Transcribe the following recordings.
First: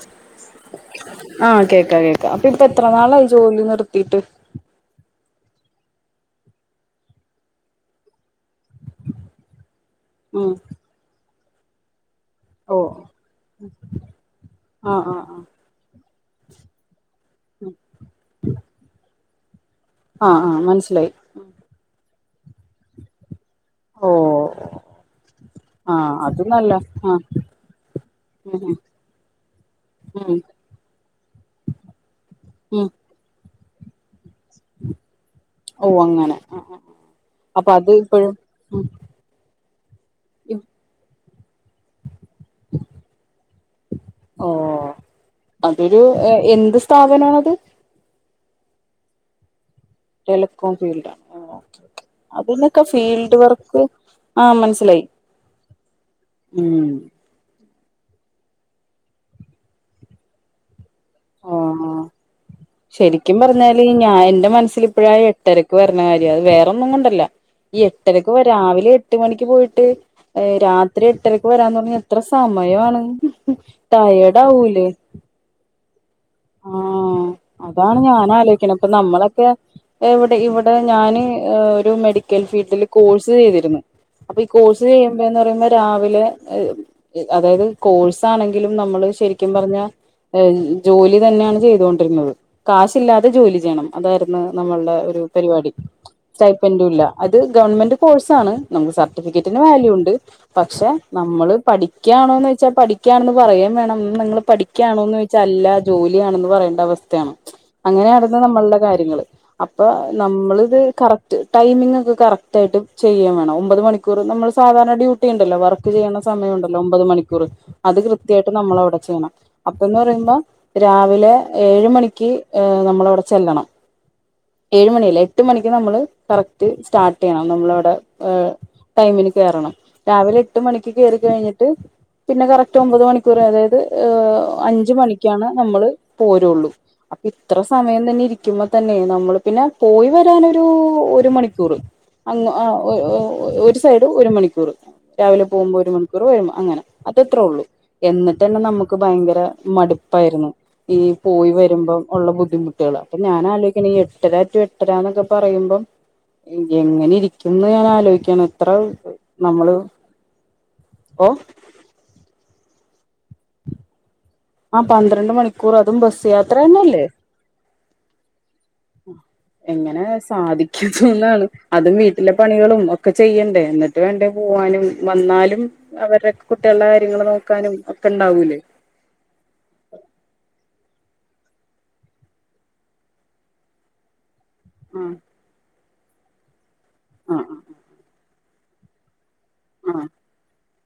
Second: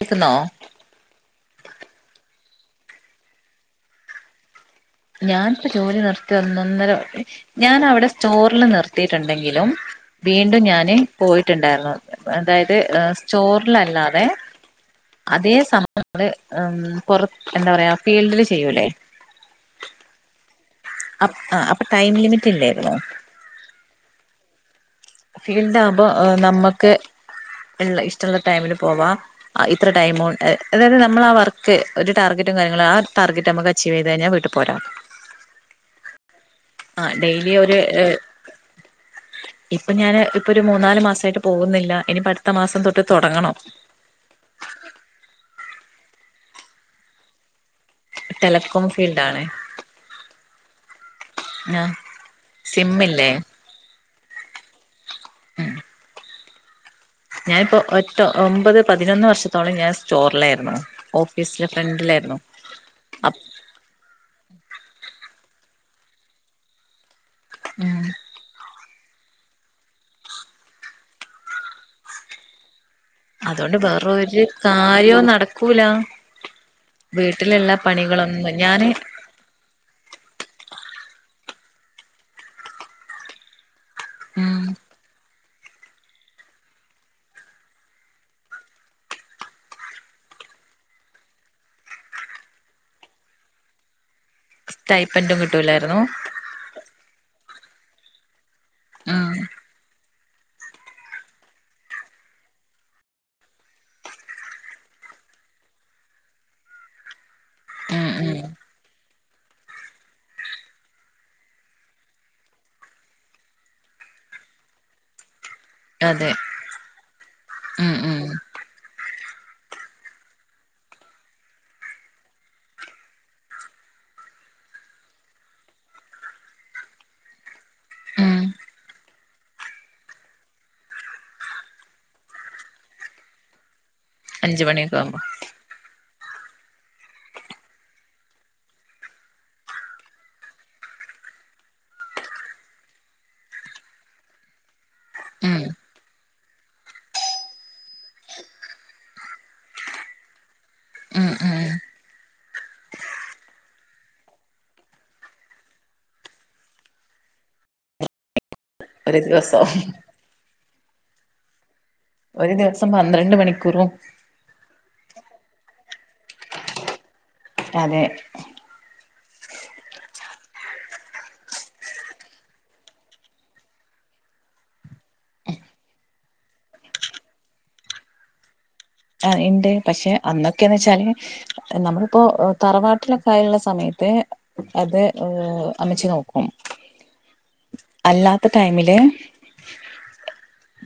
കേക്കുന്നോ ആ കേക്കാ കേക്കാ ഇപ്പ എത്ര നാളായി ജോലി നിർത്തിയിട്ട് ഞാനിപ്പോ ജോലി നിർത്തി ഒന്നൊന്നര ഞാൻ അവിടെ സ്റ്റോർ ല് നിർത്തിയിട്ടുണ്ടെങ്കിലും ഉം വീണ്ടും ഞാന് പോയിട്ടുണ്ടായിരുന്നു അതായത് ഓ ഏഹ് സ്റ്റോറിലല്ലാതെ ആഹ് ആഹ് അതേ ആഹ് സ അത് അം കൊറ എന്താ പറയാ ഫീൽഡില് ചെയ്യൂല്ലേ ആ ആ മനസ്സ് അപ്പ് അ ടൈം ലിമിറ്റ് റ്റില്ലായിരുന്നു ഓ ഓ ഓ ഫീൽഡ് ആകുമ്പോ നമ്മക്ക് ആഹ് ള്ള ഇഷ്ടള്ള ഉം ടൈമിന് പോവാം ആ ഇത്ര ടൈമ് ഉം ഉം കൊണ്ട് ആ അതായത് നമ്മളാ ആ വർക്ക് ഒരു ടാർഗറ്റും കാര്യങ്ങളും ഉം ആ ടാർഗറ്റ് നമക്ക് ചെയ്ത് കഴിഞ്ഞാ വീട്ട് പോരാ, ഓ അങ്ങനെ ആഹ് ഡെയിലി അപ്പൊ ഒരു അത് ഇപ്പഴും ഉം ഇ പ്പോ ഞാൻ ഇപ്പ ഇ ഒരു മൂന്നാല് മാസമായിട്ടും പോകുന്നില്ല എനി പഠിത്ത ഓ അതൊരു എന്ത് സ്ഥാപനമാണത് ടെലക്കോം ഫീൽഡ് ആണേ ടെലികോം ഫീൽഡ ആണ് അതിന്നൊക്കെ സിമ്മില്ലേ ഫീൽഡ് വർക്ക് ആഹ മനസ്സിലായി ഉം ഉം ഞാനിപ്പോ ഒറ്റോ ഒമ്പത് പതിനൊന്ന് വർഷത്തോളം ഞാൻ സ്റ്റോറിലായിരുന്നു ഓഫീസിലെ ആഹ് ഫ്രണ്ടിലായിരുന്നു ശരിക്കും അപ് പറഞ്ഞാല് ഞാൻ എന്റെ മനസ്സിൽ ഇപ്പോഴായ എട്ടരക്ക് വരുന്ന കാര്യം അത് വേറെന്നും കൊണ്ടല്ല ഉം എട്ടരക്ക് രാവിലെ എട്ട് മണിക്ക് പോയിട്ട് രാത്രി എട്ടരക്ക് വരാന്ന് തു എത്ര സമയമാണ് അതുകൊണ്ട് വേറ ടയേർഡ് ഒരു ആവൂലേ കാര്യോ നടക്കൂല ആഹ് വീട്ടിൽ അതാണ് ഞാന ആലോിക്കണ ഇപ്പൊ നമ്മളൊക്കെ എവിടെ ഇവിടെ ഞാന് ഹ ഒരു മെഡിക്കൽ ഫീൽഡിൽ കോഴ്സ് ചെയ്തിരുന്നു അപ്പൊ ഈ ഉം കോഴ്സ് ചെയ്യുമ്പ എന്ന് പറയുമ്പോ രാവിലെ അതായത് കോഴ്സ് ആണെങ്കിലും നമ്മള് ശരിക്കും പറഞ്ഞ ജോലി തന്നെയാണ് ചെയ്തൊണ്ടിരുന്നത് കാശില്ലാതെ ജോലി ചെയ്യണം അതായത് നമ്മൾ ടെ ഒരു സ്റ്റൈപ്പന്റും പരിപാടി കിട്ടൂലായിരുന്നു [unintelligible] ഗവൺമെന്റ് കോഴ്സ് ആണ് നമുക്ക് ഉം സർട്ടിഫിക്കറ്റിന് വാല്യൂ ഉണ്ട് പക്ഷെ നമ്മള് പഠിക്കാണോന്ന് വച്ചാൽ പഠിക്കയാണെന്ന് പറയാൻ വേണം നിങ്ങള്ൾ പഠിക്കുകയാണോന്ന് ചോച്ചാൽ അല്ല ജോലിയാണെന്ന് പറയേണ്ട അവസ്ഥയാണ് ഉം അങ്ങനെയ ഉം നടന്ന് നമ്മളുടെ കാര്യങ്ങള് അപ്പൊ നമ്മൾത് കറക്റ്റ് ടൈമിംഗ ഒക്കെ കറക്റ്റ് ആയിട്ട് ചെയ്യാൻ വേണം ഒമ്പത് മണിക്കൂർ നമ്മൾ സാധാരണ ഡ്യൂട്ടി ല വർക്ക് ചെയ്യണ അതെ സമയണ്ടല്ലോ ഒമ്പത് മണിക്കൂർ ഉം അത് ഉം കൃത്യായിട്ട് നമ്മള്വ്ടെ ചെയ്യണം അപ്പംന്ന്റയുമ്പോ രാവിലെ ഏഴ്മണിക്ക് ക്ക് നമ്മളവിടെ ചെല്ലണം ഏഴ്മണിയല്ല എട്ട് മണിക്ക് നമ്മള് കറക്റ്റ് സ്റ്റാർട്ടെയ്യണം നമ്മളവിടെ ഉം ഹ് അഞ്ച് മണിയൊക്കെ ആവുമ്പോ മണിക്കാണ് നമ്മള് പോരൊള്ളൂ അപ്പൊ ഇത്ര സമയം തന്നെ ഇരിക്കുമ്പോ തന്നെ നമ്മള് പിന്നെ പോയി വരാനൊരു ഒരു മണിക്കൂറ് അങ്ങ് ആ ഒ ഒ ഒ ഒരു സൈഡ് ഒരു മണിക്കൂറ് രാവിലെ ഉം പോവുമ്പോ ഒരു മണിക്കൂറ് വരുംബോ അങ്ങനെ അതത്രേ ഉള്ളൂ എന്നിട്ട്ന്നെ നമുക്ക് ഭയങ്കര മടുപ്പായിരുന്നു ഈ ഉം പോയി ഉം വരുമ്പം ഉള്ള ബുദ്ധിമുട്ടേള് അപ്പൊ ഞാനാലോയ് ക്കാണ് ഈ എട്ടര ടു എട്ടര എന്നൊക്കെ പറയുമ്പം എങ്ങനെ ഇരിക്കുംന്ന് ഞാൻ ആലോയ്ക്കാണ് ത്രഉ ഒരു നമ്മള് ദിവസം ഓഹ് ഒരു ദിവസം പന്ത്രണ്ട് മണിക്കൂറും ആ പന്ത്രണ്ട് മണിക്കൂറ് അതും ബസ് യാത്രന്നെല്ലേ അതെ എങ്ങനെ സാധികുംന്നാണ് അതും വീട്ടിലെ പണി ആ ഇണ്ട് പക്ഷെ അന്നൊക്കെന്ന്ച്ചാല് നമ്മളിപ്പോ തറവാട്ടിലൊക്കെ ആയുള്ള സമയത്ത് ആ അതെ [unintelligible] അമ്മച്ചി നോക്കും ആ ഇല്ലാത്ത ടൈമില് ആഹ്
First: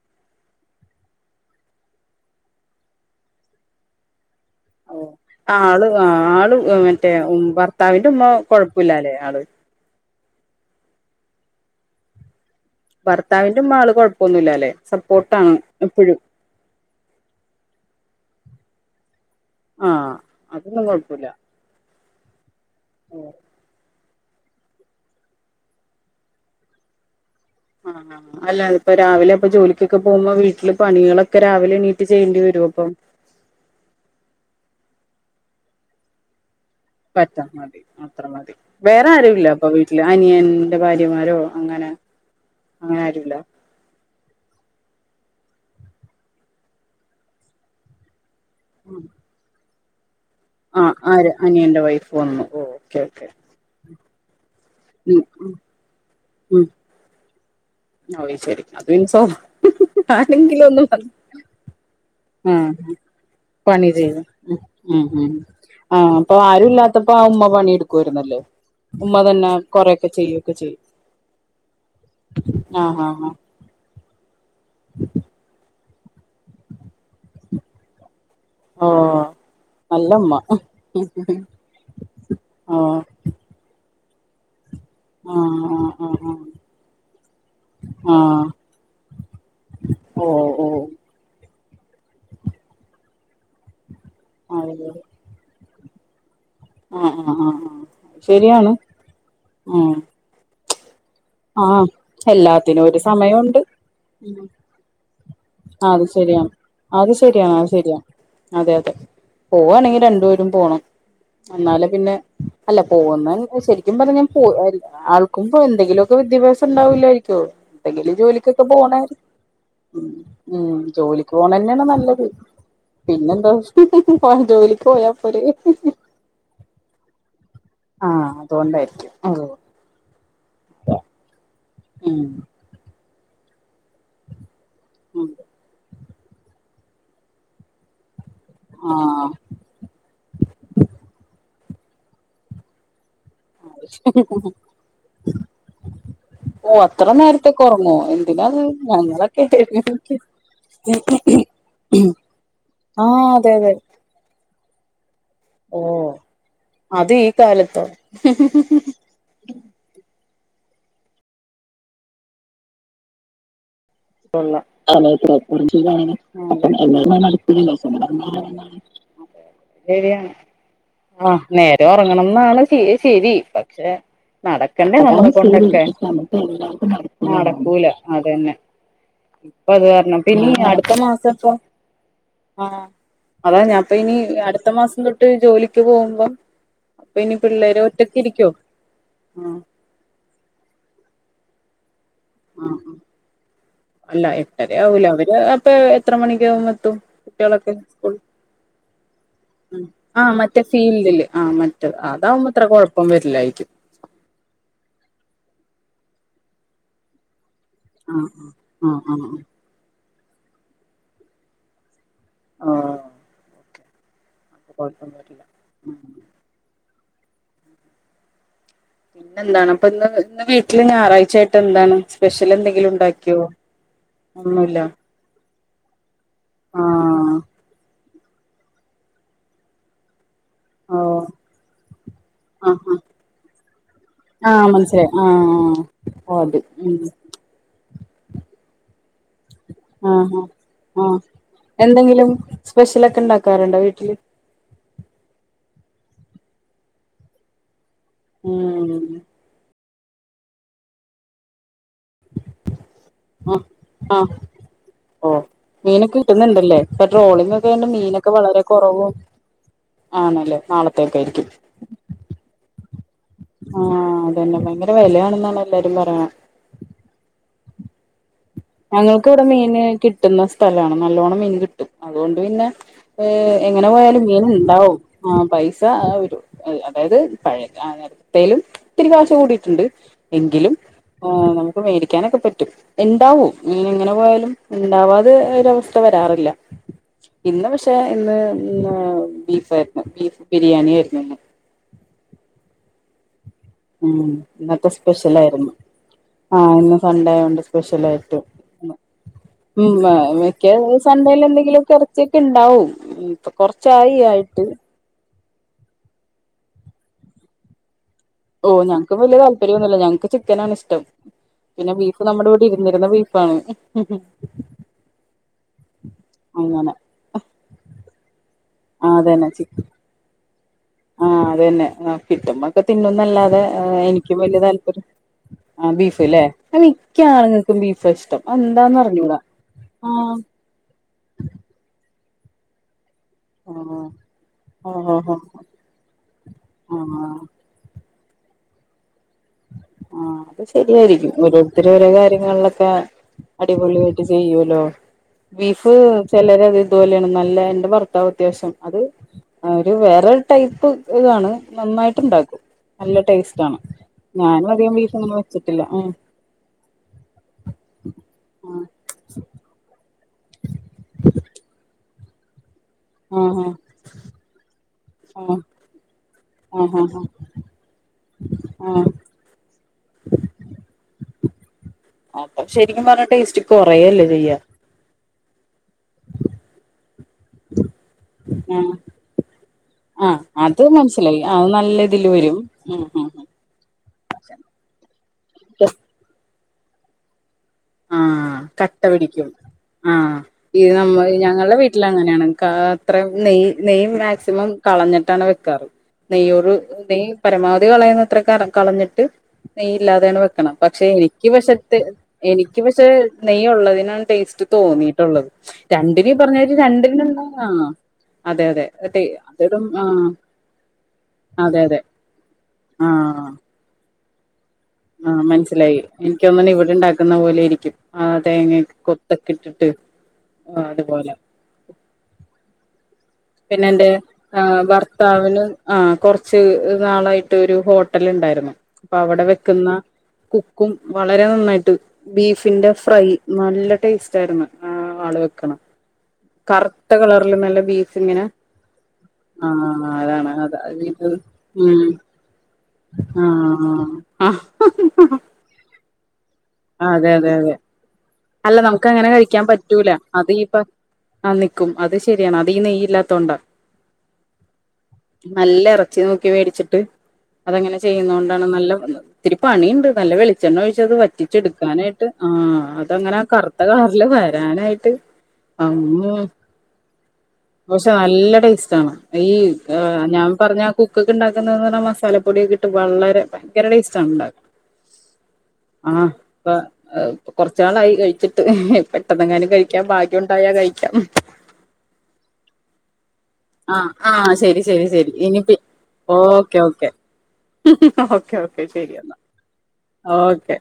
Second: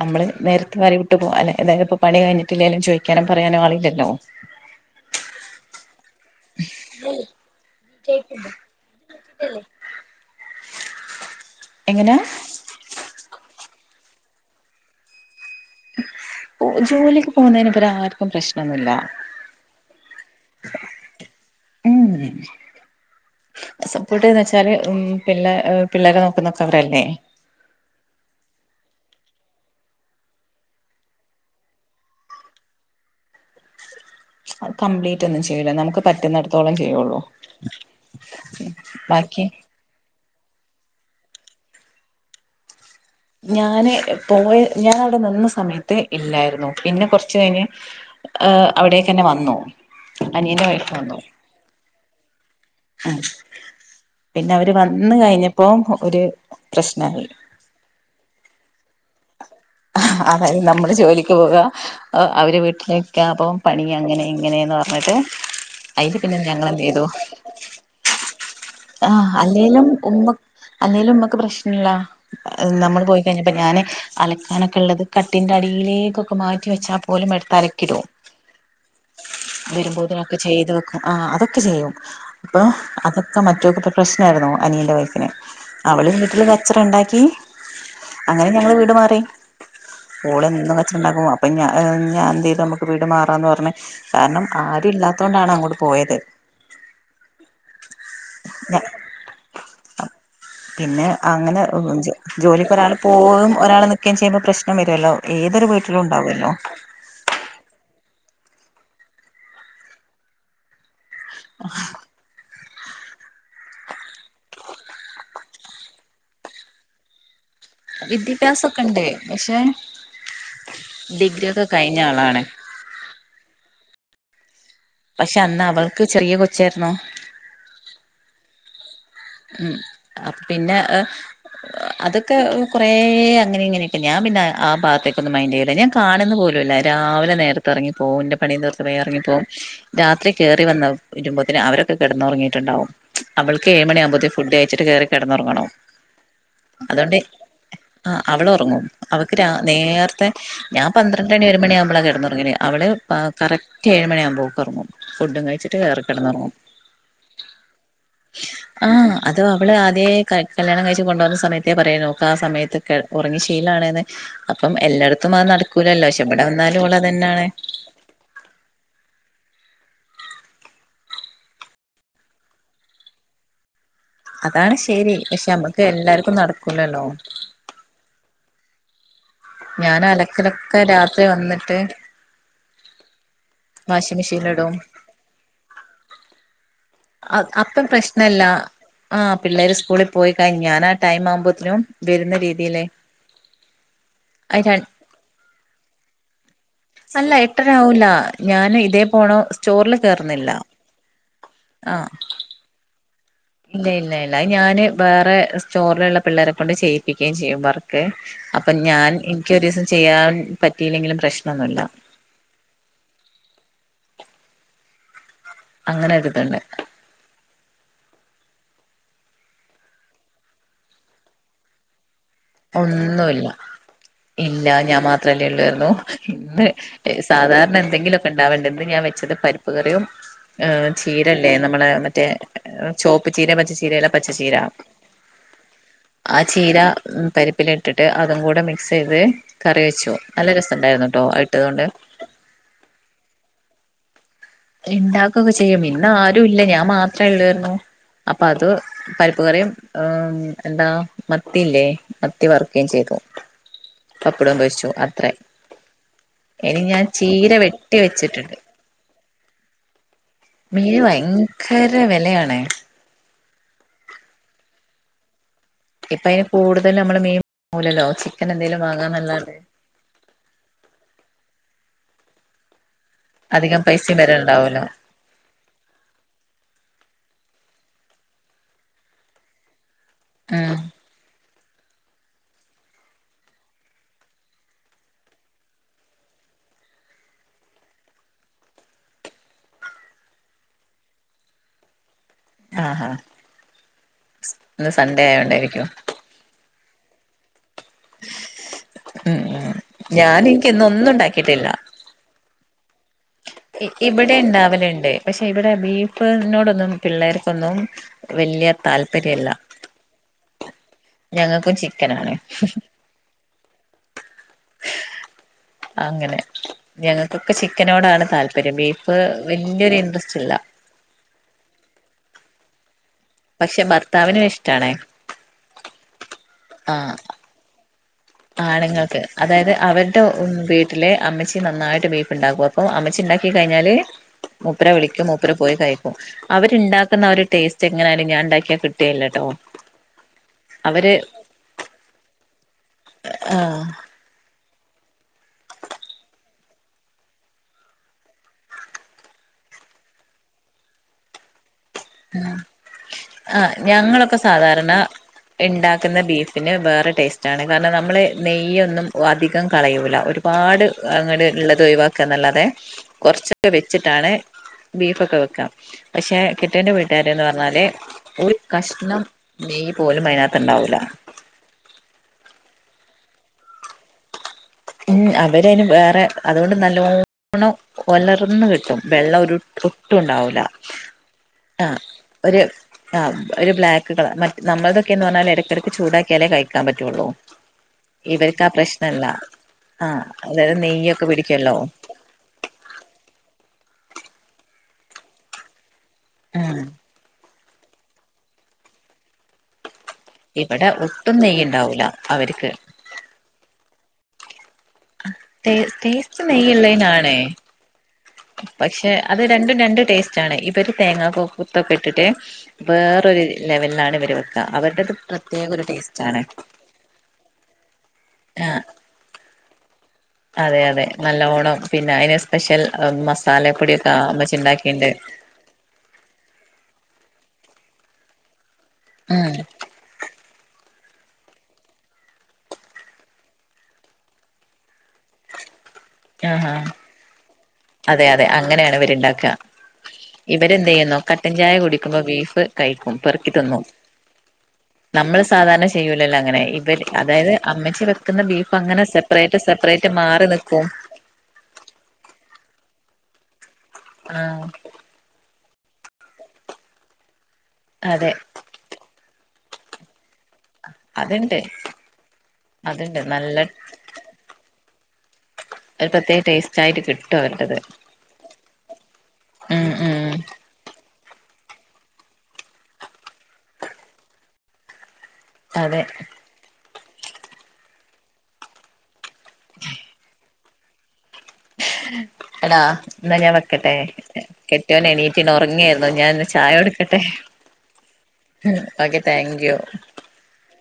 നമ്മള് നേരത്തെ അരി വിട്ട് പോ അല്ലേ അതായത് ഇപ്പോ പണി കഴിഞ്ഞിട്ടില്ലേ ലും ചോയിക്കാനും പറയാനോ ആളില്ലല്ലോ ആളില്ലല്ലോ ഓആ ആള് ആ ആള് മറ്റേ ഉം ഭർത്താവിന്റെ ഉമ്മ കൊഴപ്പുല്ലല്ലേ ആള് എങ്ങനെയാ ഭർത്താവിന്റെമ്മ ആള് കുഴപ്പൊന്നുല്ലലെ സപ്പോർട്ടാണ് എപ്പോഴും ഉം ഓ ജോലിക്ക് പോകുന്നതിന് ഇബരാരു ഇപ്പം പ്രശ്നൊന്നുല്ല ആഹ് അതൊന്നും കൊഴപ്പല്ല ഉം ഉം പ്പോട്ടേന്ന് വെച്ചാല് ഉം പിള്ളേ പിള്ളേരെ നോക്കുന്നൊക്കെ അവരല്ലേ ആ അല്ല അത് പ്പ രാവിലെ ഇപ്പൊ ജോലിക്കൊക്കെ പോവുമ്പോ വീട്ടില് പണികളൊക്കെ രാവിലെ എണീറ്റ് ചെയ്യേണ്ടി വരൊ അപ്പം അ കംപ്ലീറ്റ് ഒന്നും ചെയ്യില്ല നമുക്ക് പറ്റുന്ന പറ്റാ മതി അത്ര മതി വേറെ ബാക്കി ആരുല്ല അപ്പ വീട്ടില് അനിയൻ ന്റെ ഭാര്യമാരോ അങ്ങനെ അങ്ങനെ ആരുല്ല ഞാന് പോയ ഞാവിടെ നിന്നസ സമയത്ത് ഇല്ലായിരുന്നു പിന്നെ കൊറച്ച് കൈഞ്ഞ് ആഹ് അവിടെക്കന്നെ വന്നോ ആ ആര് അനിയന്റെ വൈഫ് പൊ വന്നു ഓ ഓക്കെ ആ ഓക്കെ [unintelligible] ഹ പിന്നെ അവര് വന്ന് ഉം ഉം കഴിഞ്ഞപ്പോ ഒരു പ്രശ്നായി ആഹ് ശരി അതിൻസോ അതായത് നമ്മള് ജോലിക്ക് പോകാ അവര് ആഹ് വീട്ടില്ക്ക അപ്പ പണി അങ്ങനെ ചെയ്യും ഉം ഇങ്ങനെന്ന് ഉം പറഞ്ഞിട്ട് ഉം ആഹ് അതിന് അപ്പൊ പിന്നെ ഞങ്ങൾ ആരും എന്ത് ചെയ്തു ഇല്ലാത്തപ്പോ ആ ഉമ്മ പണിയെടുക്കുവായിരുന്നല്ലേ ആ ഉമ്മ തന്നെ അല്ലേലും കൊറെയൊക്കെ ഉമ്മ ചെയ്യൊക്കെ ചെയ്യും അല്ലേലും ഉമ്മക്ക് പ്രശ്നല്ല ആഹ് നമ്മള് ആഹ് ആഹ് പോയിക്കഴിഞ്ഞപ്പോ ഞാന് അലക് എനക്കില്ലത് കട്ടിന്റെ അടിയിലെ ൊ [unintelligible] ക്കെ മാറ്റിവച്ചാൽ പോലും എടുത്ത് അലക്കിടും ഓ നല്ലമ്മ വരുമ്പോതിനൊക്കെ ചെയ്ത് വെക്കും ആ അതൊക്കെ ചെയ്യും അപ്പൊ ഓ അതൊ- മറ്റൊക്ക്‌ ഇപ്പ പ്രശ്നായിരുന്നു അനിയന്റെ വൈഫിനെ ആഹ് ആഹ് അവള് ആഹ് വീട്ടില് കച്ചറണ്ടാക്കി ആഹ് ആഹ് അങ്ങനെ ഞങ്ങള് വീട് മാറി ഓ ഓള് എന്നും ഓ കച്ചറണ്ടാക്കും അപ്പൊ ഞൻ ഞാൻ എന്ത് ചെയ്തു നമുക്ക് വീട് മാ - അപ്പോന്ന് പറഞ്ഞൽ [unintelligible] കാരണം അതെ ആരും ഇല്ലാത്തോണ്ടാണ് അങ്ങോട്- പോയത് ആഹ് ആഹ് ആ ഹ് അഹ് ശരിയാണ് ആഹ് പിന്നെ അങ്ങനെ ജോലിക്ക് എല്ലാത്തിനും ഒരാള് ഒരു പോകും സമയമുണ്ട് ഒരാൾ നിക്കുയും ചെയ്യുമ്പോ ഉം പ്രശ്നം വരുല്ലോ ഏതൊരു വീട്ടിലും അത് ശരിയാണ് ഉണ്ടാവല്ലോ അത് ശരിയാണ് അത് ശരിയാണ് അതെ അതെ പോവാണെങ്കിൽ രണ്ടുപേരും പോണം. എന്നാല് പിന്നെ അല്ല പോകുന്നതിന് ശരിക്കും പറഞ്ഞാല്. പോവായിരുന്നു ആർക്കും ഇപ്പൊ എന്തെങ്കിലും. ഇപ്പൊ വിദ്യാഭ്യാസം ഉണ്ടാവൂല്ലായിരിക്കും. തയ്യലും ജോലിക്കൊക്കെ വിദ്യാഭ്യാസൊക്കെ ഉണ്ട് പോണായിരുന്നു പക്ഷെ ഉം ഉം ജോലിക്ക് ഡിഗ്രി ഒക്കെ പോണെനാണ് കഴിഞ്ഞ നല്ലത് ആളാണ് പിന്നെ എന്താവെച്ചാൽ. [unintelligible] പക്ഷെ അന്ന് അവൾക്ക് ചെറിയ കൊച്ചായിരുന്നു. ആഹ് അതുകൊണ്ടായിരിക്കും ഉം അപ്പോ പിന്നെ ഏഹ്. ഉം അതൊക്കെ കൊറെ. കൊറെ അങ്ങനെ ഇങ്ങനെ ഒക്കെ ഞാൻ പിന്നെ. ആഹ് ഉം ഭാഗത്തേക്കൊന്നും മൈൻഡ് ചെയ്യൂല ഞാൻ. കാണുന്നു പോലുമില്ല രാവിലെ നേരത്തെ ഇറങ്ങി പോകലും. പണി തീർത്ത് വേഗം ആഹ് ഇറങ്ങിപ്പോകും, രാത്രി കയറി വന്ന വരുമ്പോത്തന് അവര്. കെടന്നാെറങ്ങീട്ട്ണ്ടാവും അവൾക്ക് ഏഴ് മണ്യാവുമ്പോത് ഫുഡ് കയ്ച്ച്ട്ട് കേറി കെടന്നൊറങ്ങണം ഓ അത്ര അതോണ്ട് നേരത്തൊക്കെ ഒറങ്ങോ ആഹ് എന്തിനാത് അവളൊറങ്ങും അവക്ക് ഞങ്ങളൊക്കെ രാ എഴുന്നേൽക്കും നേർത്തെ ഞാം പന്ത്രണ്ടണി ഒര് മണ്യാവ്‌മ്പളാ കെടന്നൊറ്ങ്ങല് അവള് പ കറക്റ്റ് ഏഴ് മണിയാവ് ഓക്കെറ്ങ്ങും ഓഹ് അതും ഈ കാലത്തോ അതോ അവള് അദ്യേ കല്യാണം കഴിച്ച് കൊണ്ടുവന്ന സമയത്തേപറയും ഓക്ക് ആ സമയത്ത് കെ ഉറങ്ങി ശീലാണ്. [unintelligible] പക്ഷെ ഇവിടെ വന്നാലും ഓള് അതന്നാണ് ശെരിയാണ് ആ നേരെ ഉറങ്ങണംന്നാണ് ശരി. പക്ഷെ അതാണ് നടക്കണ്ടേ ശരി പക്ഷെ നമ്മളെക്കൊണ്ടൊക്കെ നമ്മക്ക് എല്ലാർക്കും നടക്കൂലല്ലോ നടക്കൂല അതന്നെ ഇപ്പ അത് ഞാന് കാരണം പിന്നെ അലക്കലൊക്കെ രാത്രി വന്നിട്ട് ആ അതാ ഞാൻപ്പ ഇനി വാഷിംഗ് അടുത്ത മെഷീനിലിടും മാസം തൊട്ട് ജോലിക്ക് പോകുമ്പം അപ്പൊ ഇനി അ പിള്ളേര് അപ്പ ഒറ്റക്ക് പ്രശ്നില്ല ഇരിക്കോ ആ ആഹ് പിള്ളേര് സ്കൂളിൽ പോയി കഴിഞാല് ടൈം ആവുമ്പോത്തനും ആ അല്ല അത് എട്ടരയാവൂല അവര് അപ്പൊ എത്ര മണിയൊക്കെയാകുമ്പോ അല്ല എട്ടരവൂല ഞാന് ഇതേ പോണ സ്റ്റോറില് ആഹ് കേറുന്നില്ല. മറ്റേ ഫീൽഡില് ആഹ് മറ്റേ ആ അതാവുമ്പോ [unintelligible] ഇല്ല ഇല്ല ഇല്ല ഞാന് വേറെ സ്റ്റോറിലുള്ള പിള്ളേരെ കൊണ്ട് ചെയ്യിപ്പിക്കുകയും ചെയ്യും വർക്ക് കെ ആഹ് അപ്പൊ ആഹ് ഞാൻ ആഹ് എനിക്കൊരീസം ചെയ്യാൻ പറ്റിയില്ലെങ്കിലും പ്രശ്നമൊന്നുമില്ല ആ കൊണ്ടന്നട്ടില്ല അങ്ങനെയൊരിതൊണ്ട്. പിന്നെന്താണ് അപ്പൊ ഇന്ന് ഇന്ന് വീട്ടില് ഞായറാഴ്ചായിട്ട് എന്താണ് സ്പെഷ്യൽ എന്തെങ്കിലും ഉണ്ടാക്കിയോ. ഒന്നുമില്ല ഒന്നൂല്ല ള്ളത് ഇന്ന് സാധാരണ എന്തെങ്കിലും ഉണ്ടാവേണ്ടത് ഞാൻ വെച്ചത് പരിപ്പ് കറിയും ഏ ഓഹ് ചീരല്ലേ നമ്മള മറ്റേ ആഹ് ആഹ് ചോപ്പ് ചീര പച്ചച്ചീരല്ല പച്ചച്ചീര. ആഹ് മനസ്സിലായി ആഹ് ആ ഓ അത് ചീര ഉം ഇട്ടട്ട് അതും കൂടെ മിക്സ് ചെയ്ത് കറി വെച്ചു ആഹഹ നല്ല ആ രസമുണ്ടായിരുന്നു കേട്ടോ ഇട്ടത് കൊണ്ട് എന്തെങ്കിലും സ്പെഷ്യലൊക്കെ ഉണ്ടാക്കാറുണ്ടോ വീട്ടില്. ഇണ്ടാക്കുകൊക്കെ ചെയ്യും ഇന്ന ആരുും ഇല്ല ഞാൻ മാത്രേ ഉള്ളരുന്നു അപ്പൊ അത് ഉം പരിപ്പ് കറിയും ഹ എന്താ മത്തില്ലേ ആ ആ പപ്പടം പൊരിച്ചു ഓ അത്രേ മീനൊക്കെ ഇനി കിട്ടുന്നുണ്ടല്ലേ ഞാൻ ചീര പെട്രോളിംഗ ഒക്കെ കണ്ട് വെട്ടി മീനൊക്കെ വളരെ കുറവും. ആണല്ലേ മീൻ നാളത്തേക്കായിരിക്കും ഭയങ്കര വിലയാണെ ആഹ അതന്നെ ഭയങ്കര വെലയാണ് [unintelligible] ഇപ്പ അതിന് കൂടുതൽ നമ്മള് മീ [unintelligible] ഞങ്ങൾക്കിവിടെ മീന് കിട്ടുന്ന സ്ഥലാണ് നല്ലോണ്ണം മീൻ കിട്ടും അതുകൊണ്ട് പിന്നെ ഏ അധികം എങ്ങനെ പൈസയും പോയാലും വരണ്ടാവൂലോ മീന്ണ്ടാവും ആ പൈസ ഒരു അതായത് പഴയ ആ എപ്പേലും ത്തിരി കാശ് കൂടിയിട്ടുണ്ട് എങ്കിലും ഉം ആ മേടിക്കാനൊക്കെ പറ്റും ഉണ്ടാവും ഇന എങ്ങനെ പോയാലും ഉണ്ടാവാതെ ഒരവസ്ഥ വരാറില്ല. ഇന്ന് പക്ഷെ ഇന്ന് ന്ന് ബീഫായിരുന്നു. ബീഫ് ബിരിയാണിയിരുന്നു ഇന്ന് ആഹ ഉ എന്നൊക്കെ സ്പെഷ്യൽ ആയിരുന്നു ആഹ [unintelligible] സ്പെഷ്യലായിട്ടും. ഉം ഉം ഞാൻ മിക്ക എനിക്കിന്ന് ഒന്നും സണ്ടേൽ ഉണ്ടാക്കിട്ടില്ല എന്തെങ്കിലുമൊക്ക ഇറച്ചിയൊക്കെ ഉണ്ടാവും ഉം ഇപ്പൊ കൊറച്ചായി ഇവിടെ ആയിട്ട് ഉണ്ടാവലുണ്ട് പക്ഷെ ഇവിടെ ബീഫ് നോടൊന്നും പിള്ളേർക്കൊന്നും ഓ വലിയ ഞങ്ങക്കും വലിയ താല്പര്യല്ല താല്പര്യൊന്നുല്ല ഞങ്ങക്ക് ചിക്കനാണ് ഇഷ്ടം ഞങ്ങൾക്കും പിന്നെ ബീഫ് ചിക്കനാണ് നമ്മുടെയീടെ ഇരുന്നിരുന്ന ബീഫാണ് അങ്ങനെ നോടാണ് താല്പര്യം. ബീഫ് വല്യ ഒര് ഇന് ഇല്ല ആഹ അത തന്നെ കിട്ടും തിന്നുന്നല്ലാതെ പക്ഷെ എനിക്കും ഭർത്താവിനും വല്യ ഇഷ്ടാണ് താല്പര്യം ബീഫ് ലെ ആ സ് ആണുങ്ങൾക്ക് അതായത് അവരുടെ ഉ വീട്ടിലെ അമ്മച്ചി നന്നായിട്ട് ബീഫ് ഉണ്ടാക്കും അപ്പം ച്ച്ണ്ടാക്കി ആ കഴിഞ്ഞാല് മൂപ്പരെ ഓ വിളിക്കും ഓ മൂപ്പര് പോയി ഓ കയിക്കും. അവര്ണ്ടാക്കുന്നാ ഒര് ടേസ്റ്റ് [unintelligible] ഞാ ണ്ടാക്കിയാ കിട്ടില്ല ആ അത് ശരിയായിരിക്കും ഓരോരുത്തർ ഓരോ കാര്യങ്ങളിലൊക്കെ ആഹ് അടിപൊളിട്ട് ചെയ്യൂലോ ബീഫ് ചെലര അത് ഇതുപോലെയാണ് നല്ല എന്റെ ഭർത്താവ് അത്യാവശ്യം അത് ഒരു വേറെ ടൈപ്പ് ഇതാണ് നന്നായിട്ടുണ്ടാക്കും നല്ല ആഹ് ടേസ്റ്റാണ് ഞങ്ങളൊക്കെ സാധാരണ ണ്ടാക്കുന്ന ബീഫിന് വേറെ ടേസ്റ്റാണ് കാരണം നമ്മൾ നെയ്യൊന്നും അധികം കളയു തില ഒരുപാട് അങ്ങനെ ള്ളത് ഒഴവാക്കുക എന്നല്ലാതെ ആഹ് കൊറച്ചൊക്കെ വെച്ചിട്ടാണ് ബീഫൊക്കെ ആഹ് വെക്കാം പക്ഷെ ചറ്റേന്റെ ആഹ് ആഹ് വീട്ടുകാരന്ന് പറഞ്ഞാല് ഒരു ആഹ് കഷ്ണം നെയ് പോലും അതിനകത്ത് ഉണ്ടാവൂല്ല അപ്പൊ ശരിക്കും പറഞ്ഞ ടേസ്റ്റ് കുറേല്ലേ ചെയ്യ ഉ അവര് എന് വേറെ അതുകൊണ്ട് നല്ലോണംലർന്ന് ആഹ് കിട്ടും വെള്ളം ആഹ് ഒട്ടുംണ്ടാവില്ല അത് മനസ്സിലായി അത് ആ നല്ല ഇതില് വരും ഒരു ഉം ഉം മ നമ്മള എന്ന് പറഞ്ഞാൽ ഇരക്കടക്ക് ചൂടാക്കിയാലെ കും കിക്കാൻ പറ്റുള്ളൂ ഇവർക്ക്പ്രശ്നല്ല ആഹ ത് നമ്മ ഞങ്ങളുടെ വീട്ടിൽ അങ്ങനെയാണ് അത്ര നെയ് നെയം മാക്സിമം കളഞ്ഞിട്ടാണ് വെക്കാറ് നെയ ഒരു ഉം നെയ പരമാവധി കളയുന്നത്ര കളഞ്ഞിട്ട് ഇല്ലാതെയാണ് വെക്കണം ഇവിടെ പക്ഷെ ഒട്ടും എനിക്ക് പക്ഷത്തെ നെയ്യ്ണ്ടാവൂല അവർക്ക് എനിക്ക് പക്ഷെ നെയ്യ ഉള്ളതിനന് സ്റ്റ് തോന്നീട്ടുള്ളത് ടേ രണ്ടുനീ ടേസ്റ്റ് പറഞ്ഞ് രണ്ടുന നെയ്യ്ള്ളേനാണേ അ പക്ഷെ അത് രണ്ടും രണ്ട ആഹ് ടേസ്റ്റ് ആണ് ഇവര് അതെ തേങ്ങത്തൊക്കെ അതെ ഇട്ടിട്ട് വേറരു ലെവലിലാണ് ഇരു ആഹ മനസ്സിലായി എനിക്കൊന്നിന ഇവിടെ ഇണ്ടാക്കുന്ന പോലെയിരിക്കും ആ തേങ്ങ ആഹ് കൊത്തൊക്കെ ഇട്ടിട്ട് അതെ അതെ അതുപോലെ നല്ലോണം പിന്നെ അയിന് സ്പെഷ്യൽ പിന്നെ എന്റെ മസാലപ്പൊടിയൊക്കെ അമ്മച്ചി ആ ഇണ്ടാക്കിണ്ട് ഭർത്താവിന് ആ കുറച്ച് നാളായിട്ട് ഒരു ഹോട്ടല ഉണ്ടായിരുന്നു അപ്പൊ അവിടെ ഉം വെക്കുന്ന കുക്കും വളരെ നന്നായിട്ട് ബീഫിന്റെ ഫ്രൈ നല്ല ടേസ്റ്റ് ആയിരുന്നു ആ ആൾ വെക്കണം ആഹാ കറുത്ത കളറിൽ നല്ല ബ അതെ അതെ അങ്ങനെയാണ് ഇവര്ണ്ടാക്കുക അതാണ് അത ഇവർന്ത് ചെയ്യുന്നു ഇത് കട്ടൻചായ ഉം കുടിക്കുമ്പോ ബീഫ് കൈക്കും പെറുക്കി തിന്നും ആഹ് നമ്മൾ ആഹ് സാധാരണ ചെയ്യൂ ല്ലല്ല അങ്ങനെ ഇവര് അതെ അതായത് അതെ അതെ അമ്മച്ചി വെ കുന്ന ബീഫ് അങ്ങനെ സെപ്പറേറ്റ് സെപ്പറേറ്റ് ല മാറി അതീപ്പ നിക്കും ആ നിക്കും അത് ശരി ആണ് അതീ നെയ് ഇല്ലാത്തോണ്ട് ആ നല്ല ഇറച്ചി നോക്കി വേടിച്ചിട്ട് അതങ്ങനെ ചെയ്യുന്ന അതെ കൊണ്ടാണ് നല്ല വന്നത് ഒത്തിരി പണി ണ്ട് നല്ല വെളി ച്ചെണ്ണ ഒഴിച്ചത് അതുണ്ട് വറ്റിച്ചെടുക്കാനായിട്ട് ആ അതുണ്ട് അങ്ങനെ നല്ല കറുത്ത കളർല് വരാന ഇട്ട് ഒരു പ്രത്യേക ടേസ്റ്റ് ആയിട്ട് കിട്ടും അവരുടേത് പക്ഷെ നല്ല ടേസ്റ്റ് ആണ് ഈ ഉം ഉം ഞാൻ പറഞ്ഞ കു കുക്ക് ഉണ്ടാക്കുന്ന പറഞ്ഞാൽ മസാലപ്പൊടിയൊക്കെ ഇട്ട് വളരെ ഭയങ്കര ടേസ്റ്റ് ആണ് ണ്ടാ അതെ ആ ഇപ്പ കുറച്ച് നാളായി കഴിച്ചിട്ട് ടങ്ങാനും കഴിക്കാൻ ഭാഗ്യം ഉ ഉണ്ടായ കഴിക്കാം ഉം എടാ എന്നാ ഞാൻ വെക്കട്ടെ ആഹ് ആഹ് ശരി ശരി കെട്ടോന് ശരി എണീറ്റി ഇനി പി ഉറങ്ങിയായിരുന്നു ഞാൻ ചായ ഓക്കെ ഓക്കെ കൊടുക്കട്ടെ ഓക്കെ ശരി ഓക്കെ എന്നാ താങ്ക് യു ഓക്കെ